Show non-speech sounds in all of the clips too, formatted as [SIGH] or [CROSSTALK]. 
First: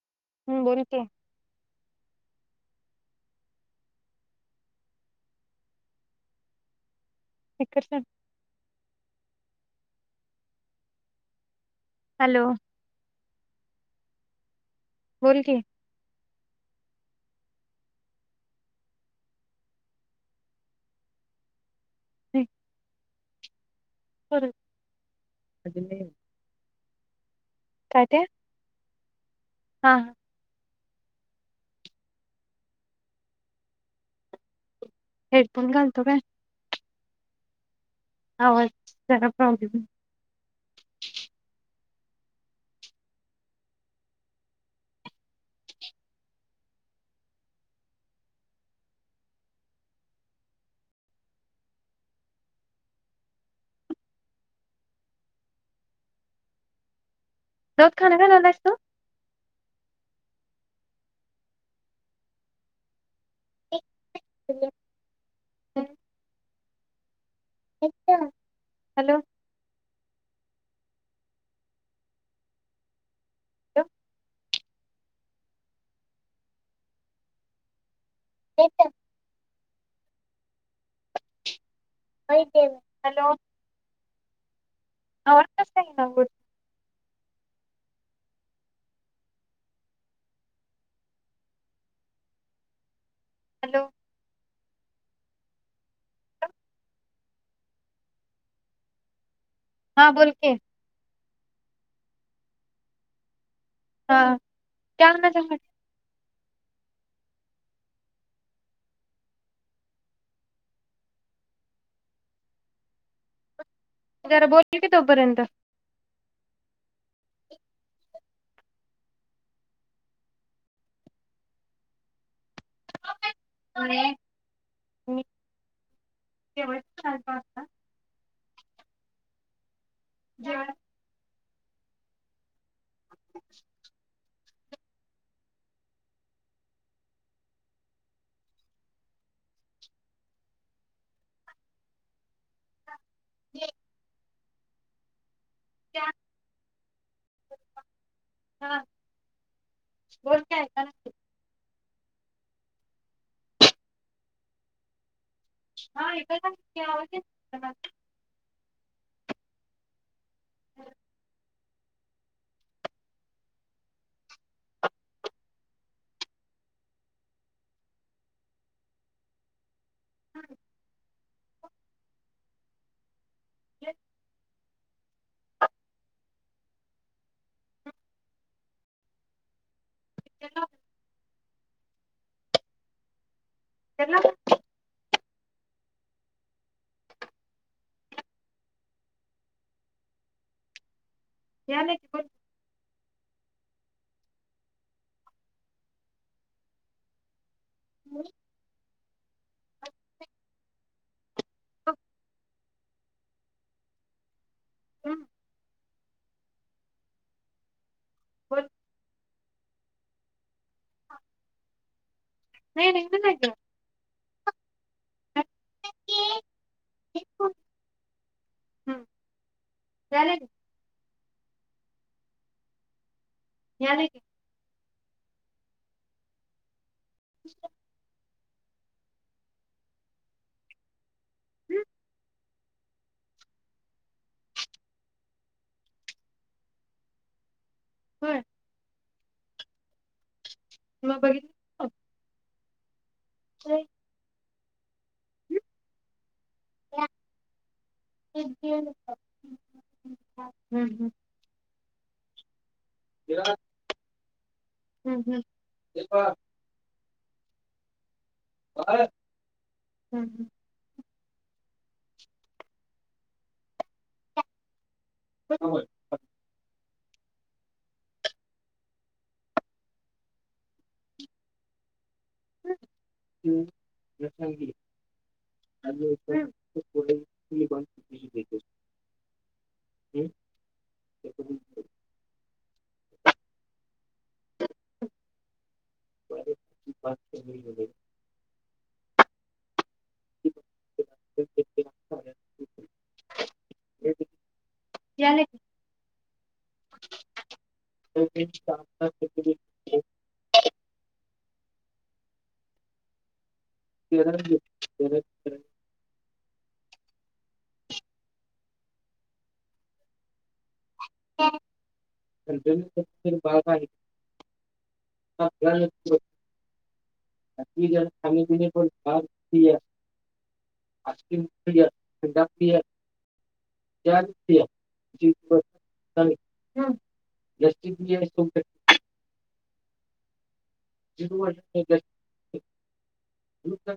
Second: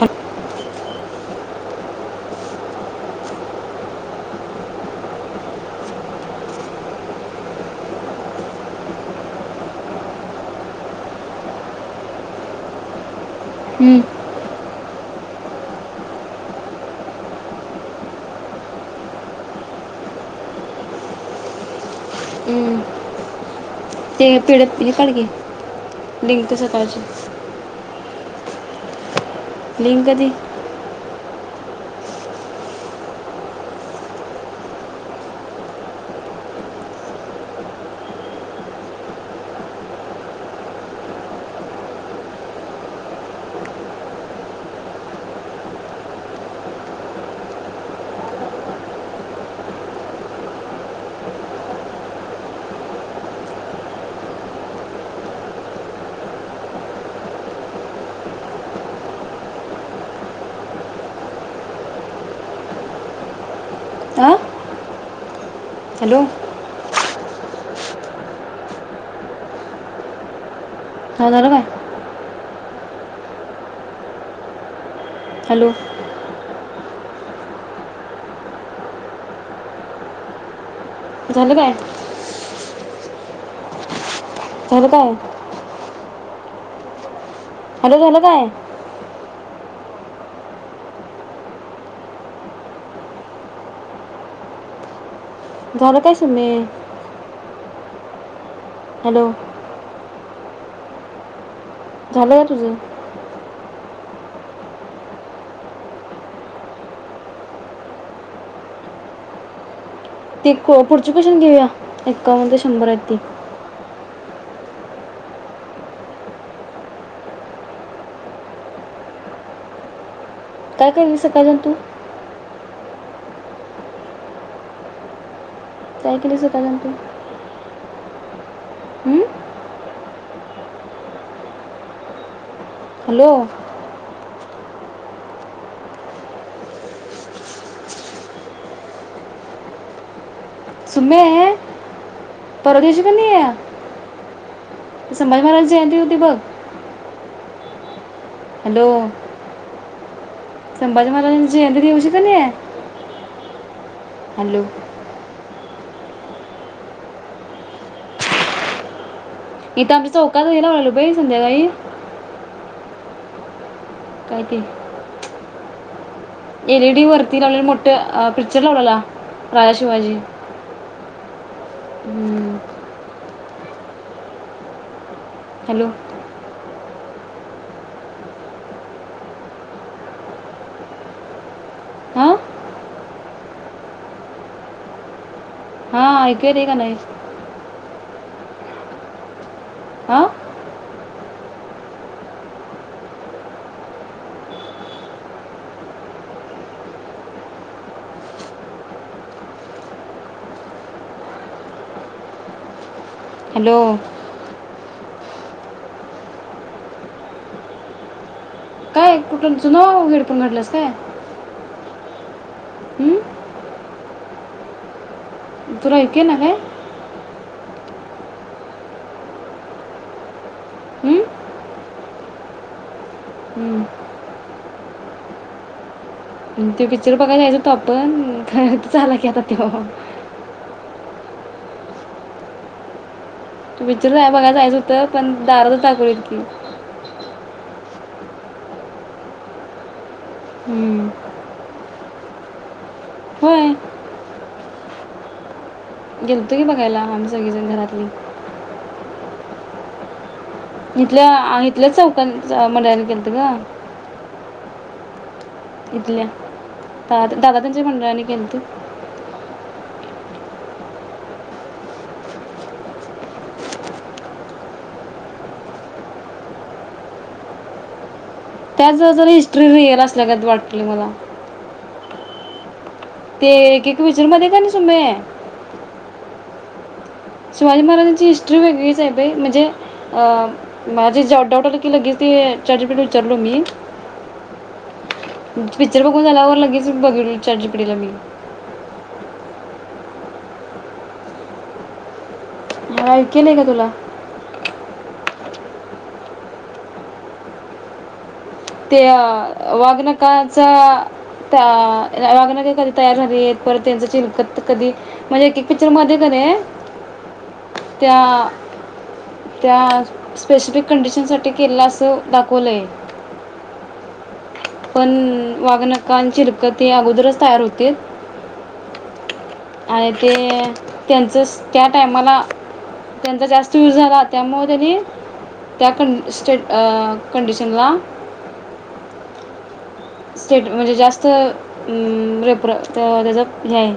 हट हम्म बोल की [UNINTELLIGIBLE] हॅलो हम्म बोल की हम्म ते तेवढं हे काढ की, अजून नाही. लिंक सार पाजे काय ते हा लिंक ती हेडफोन घालतो काय आवाज जरा प्रॉब्लेम रत खाना का झालास तू? ये हा अ [INAUDIBLE] हॅलो हॅलो हा झालं काय [UNINTELLIGIBLE] हॅलो एट झालं काय? हॅलो झालं काय [UNINTELLIGIBLE] हॅलो झालं काय? हॅलो झालं काय सुमे हॅलो हा बोल की, झालंय तुझं? हा त्यानंतर ती को पुढची क्वेशन घेऊया एकावन ते शंभर आहेत ती जरा बोल कि तोपर्यंत काय केली सकाळरधन तु? [UNINTELLIGIBLE] हम्म [UNINTELLIGIBLE] मी काय केली सकाळधन जेवायच तु? करालतो आता हम्म [INAUDIBLE] जेवाय हॅलो... सुमे परवादेशी कनी [INAUDIBLE] संभा जयंती होती बघ [UNINTELLIGIBLE] हॅलो बोल.. की ऐकायला संभाजी महाराजाची जयंती दिवशी कने हॅलो हा ऐकू येतोय का? [UNINTELLIGIBLE] आवाज येत [UNINTELLIGIBLE] इथं आम्ही चौ काल वेळान आलो बाई संध्याकाळी काय ते [INAUDIBLE] एल ई डी वरती लागलेली मोठ पिक्चर लावलेला राजा शिवाजी नाही. हम्म [UNINTELLIGIBLE] हॅलो [UNINTELLIGIBLE] हां त्यांना हा ऐकू येतंय का नाही? आ यायल कि बोल [INAUDIBLE] हॅलो. काय कुठुन जुना हे हेडफोन घातलास काय? नाही नाही हं? निघायचं. तुला ऐकू येईना काय? ये थांब. [UNINTELLIGIBLE] हं? हं. यालय की! ते [UNINTELLIGIBLE] बघायला यायचं होत आपण. खरचं आला की आता त्यो! तू पिछर जाया बघाय जायचं होतं पण दरातच दाखवीन की व्हय! हं. म बघित होय चय [UNINTELLIGIBLE] गेलतो की बघायला आम्ही सगळीजण घरातली हम् [UNINTELLIGIBLE] इथल्या आहेत [UNINTELLIGIBLE] चौकांचा मंडळानं केलंतं गं. हम्म हम्म! इथल्या दादा त्यांच्या मंडळांनी [UNINTELLIGIBLE] हम्म हम्म! [UNINTELLIGIBLE] त्याज ज जरा हिस्ट्री रियल असल्यागत वाटली मला [UNINTELLIGIBLE] ते येक येक विचर् मध्ये कनी सुमे [UNINTELLIGIBLE] शिवाजी महाराजांची हिस्ट्री वेगळीच हाय बाई म्हणजे अ मला जे डाऊट डाऊट आलं की लगेच ते चाट जी पी टी ला विचारलो मी पिक्चर बघून झाल्यावर लगेच मी बघितलं चाट जिपिटी ला मी हा ऐकलय का तुला? यालय का ते वागनकाचा त्या [UNINTELLIGIBLE] कधी तयार झालेत? परत त्यांचं चिलकत कधी म्हणजे एक एक पिच्चर मध्ये कने त्या-त्या-स स्पेसिफिक कंडिशनसाठी केलेलं असं दाखवलंय पण वाघनख आणि चिलखती अगोद ती ज्या वेळेस पाणी पितेत पण फार आणि ते त्यांचच त्या टाइमाला त्यांच जास्त यूज झाला त्यामुळे त्यानी त्या तूं स्टे अ कंडिशनला स्टेट म्हणजे जास्त अम्म रेपर त्या तेच्यात नाही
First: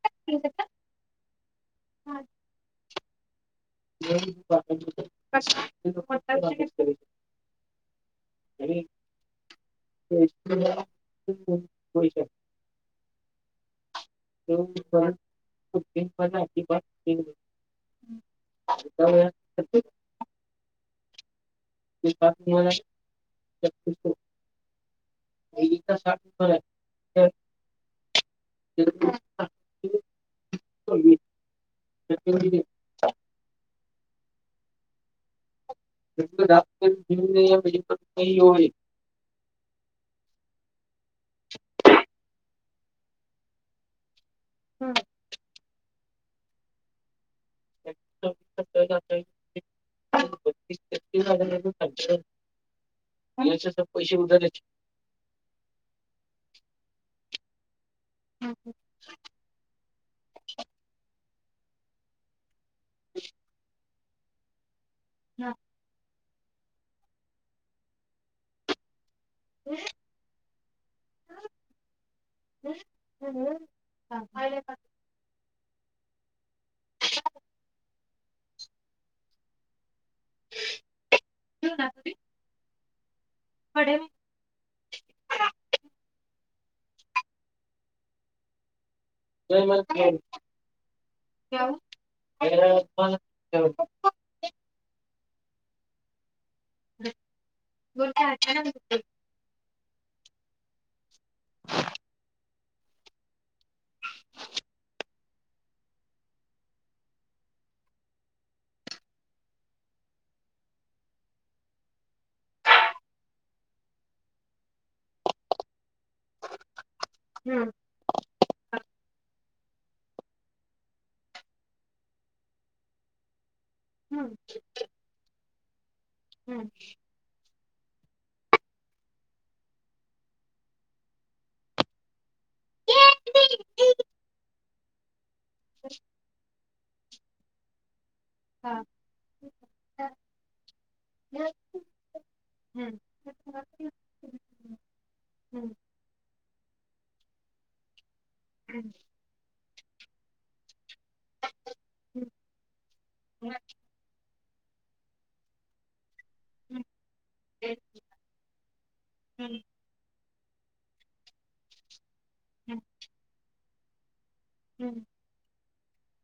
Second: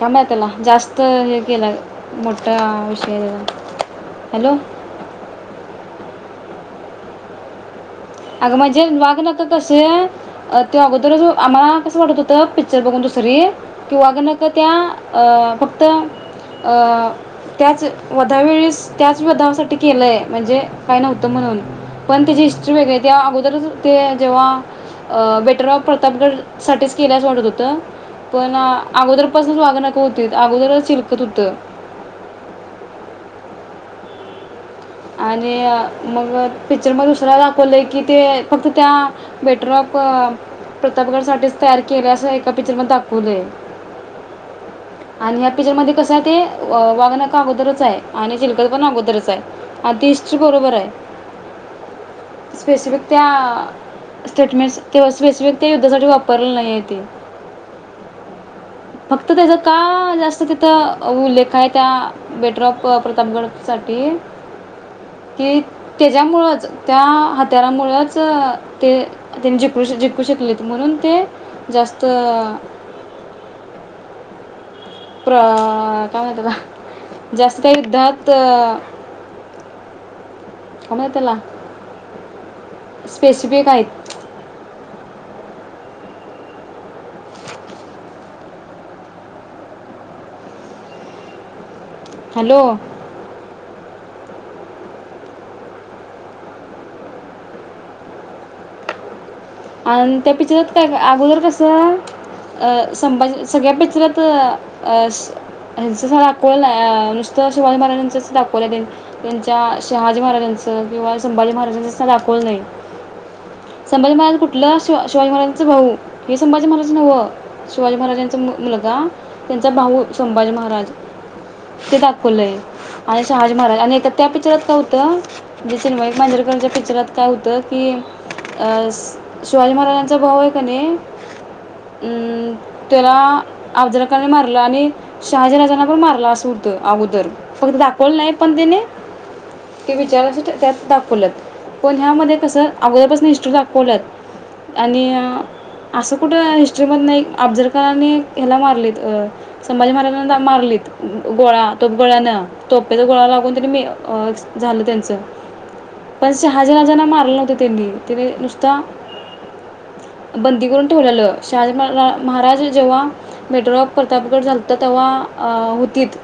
काम हाहे त्याला जास्त हे केलाय मोठा शर [INAUDIBLE] कशा [INAUDIBLE] अगं म्हणजे वाघ नख कसे अ ते अगोदरच आमला कसं वाटत होतं पिक्चर बघून दुस स्त्री की वाघ नख त्या अ फक्त अ त्याच वधा वेळीस त्याच वधासाठी पैसे केलंय म्हणजे काय नव्हत म्हणून पण त्याची हिस्ट्री वेगळी आहे तेव्हा अगोदरच ते जेव्हा अ बेटर ऑफ प्रतापगड साठीच केलय असच वाटत होत, पण अगोदरपासूनच वाघ नख होतीत, अगोदरच चिलकत होत आणि हे अ मग पिक्चर म दुसऱ्या दाखवलंय की ते फक्त त्या बेटर ऑफ अ प्रतापगडसाठीच तयार केल्या असं एक त्या पिक्चरमध्ये दाखवलय आणि ह्या पिक्चरमध्ये कसा ते अ वागन अगोदरच आहे आणि चिलकत पण अगोदरच आहे आणि ती हिस्ट्री बरोबर आहे स्पेसिफिक त्या स्टेटमिस किंवा स्पेसिफिक त्या युद्धासाठी वापरलं नाहीये ते फक्त त्याच का जास्त तिथं उल्लेख काय त्या बेड्रॉप प प्रतापगड सा ती के ते त्यामुळंच त्या हात्यारामुळंच अं ते त्यांनी जिकू श जिकू शकलेत म्हणून ते जास्त अ हा [INAUDIBLE] अ काय म्हणत बा जास्त त्या युद्धात कोम येतेला स्पेसिफिक आहेत तळमळ खे हॅलो काय [INAUDIBLE] [UNINTELLIGIBLE] अन त्या पिक्चरात काय? अगोदर कसं सगळ्या पिक्चरात आ ह्यांच नुसतं असं शिवाजी महाराजांचं दाखवलं त्यांचा शहाजी महाराजांचं किंवा संभाजी महाराजांचं दाखवलं नाही संभाजी महाराज ला शिवा शिवाजी महाराजांचा भाऊ हे संभाजी महाराज नवं शिवाजी महाराजांचा मुलगा त्यांचा भाऊ संभाजी महाराज ते दाखवलंय आणि शहाजी महाराज आणि एता त्या पिक्चरात काय हुतं दिस ते महेश उधारच मांजरेकरांच्या पिचरात काय हुतं की अस शिवाजी महाराजांचा भाऊ आहे कणी, अं हा. त्याला अफजलखाना मारल आणि शहाजीराजांना पण मारला असू त अगोदर फक्त दा कोण नाही पण त्याने ते विचार अस त्यात दाखवल्यात पण ह्यामध्ये कसं हम्म. अगोदरपसन हिस्ट्री दाखवलत आणि असं कुठ त्या हिस्ट्रीमधन एक अफझलखानी ह्याला मारलेत अ संभाजी महाराजांना मारलेत गोळा तोप गळ्यान तोप्यात गोळा लागून तरी मी अ झालं त्यांचं पण शहाजी राजांना मारल नव्हतं त्यांनी तेनी नुसता हम्म बंदी करून ठेवल्यालं शहाजी महारा महाराज जेव्हा मेट्रो खोल ताप गड झालता तेव्हा तिथ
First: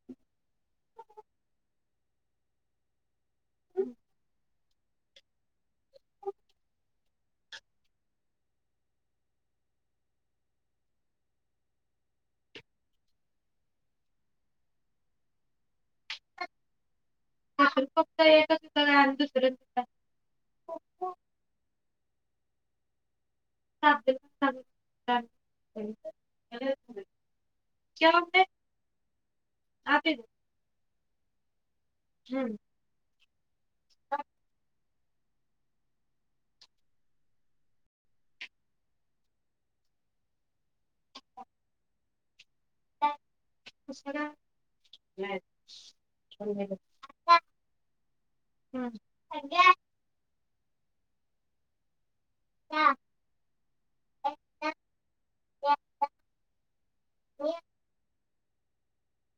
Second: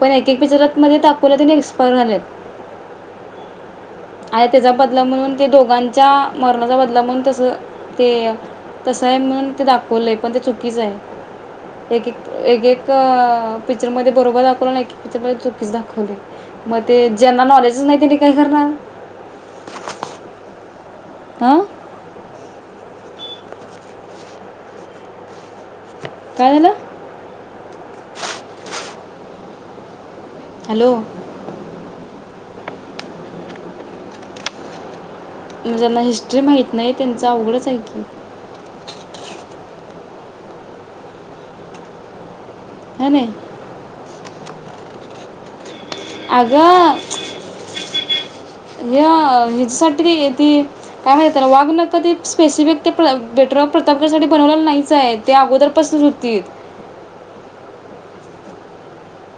पण एक एक पिक्चरात मध्ये दाखवलं एक्सपायर झाले आणि त्याचा बदला म्हणून, ते दोघांच्या मरणाचा बदला म्हणून तस ते तस आहे म्हणून ते दाखवलंय पण ते चुकीच आहे एक एक एक एक पिक्चरांमध्ये बरोबर दाखवलय पण एकेक पिक्चर मदे चुकीच दाखवलय मद आपण फक्त एकच होत का आणि दुसर होत आ ताकीत हवीत काल हं काय झालं खरच खरच चाओ पे आता य हॅलो हम्म ह ज्यांना हिस्ट्री माहित नाही त्याचं अवघडच आहे की है नाही पुस्तक नाही अगं य यांच्यासाठी ती काय माहित त्याला वागण कधी स्पेसिफिक ते बेटरॉ प्रतापसाठी बनवलेलं नाहीच हाय ते अगोदर पासूनच होती.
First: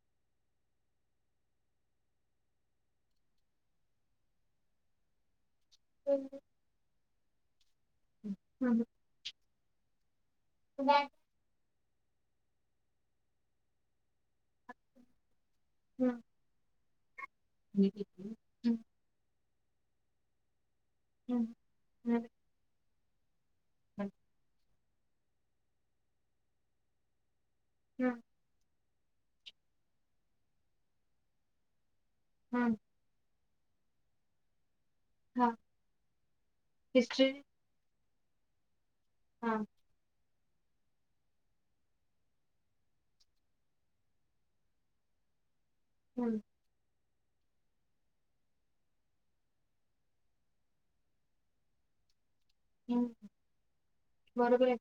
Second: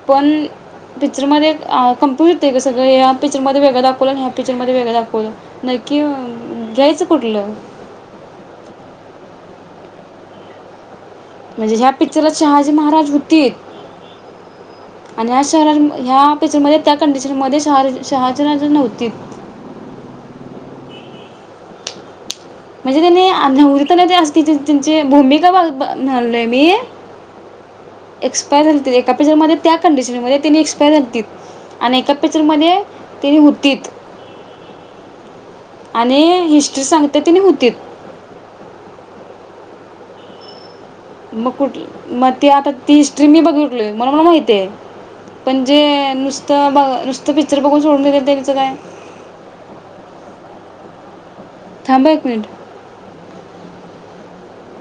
पण पिक्चरमध्ये आ कनफ्युज होतंय ग सगळं या पिक्चरमध्ये वेगळं दाखवलं ह्या पिक्चर मध्ये वेगळं दाखवल. नक्की येवून घ्यायचं. फुटलं कुठ हाय. म्हणजे ह्या पिक्चरात शहाजी महाराज होतीत आणि कारण ह्या पिक्चरमधे त्या कंडीशन पिक्चर मध्ये शहा शहाजीराजे नव्हतीत. [INAUDIBLE] म्हणजे त्यांनी आणि नवरी तेंन हा ते असतेतच की त्यांचे भूमिका -बघ म्हणलोय मी एक्सपायर झाल ते एक हॉस्पिटल मधे त्या कंडिशन मधे तेनी एक्सपायर झालतीत. आणि एका पिक्चरमध्ये तेनी हू तित हा आणि हिस्ट्री सांगत्यात तेनी हूतीत हा मग कुठल मग ते आता ती हिस्ट्री मी बागीतलोय म्हणून मला माहित आहे पणजे हं, नुसतं बघ नुसत तो पिक्चर बघून सोडून दिले त्यांच काय? थांबा एक मिनिट! हम्म बरोबर हाय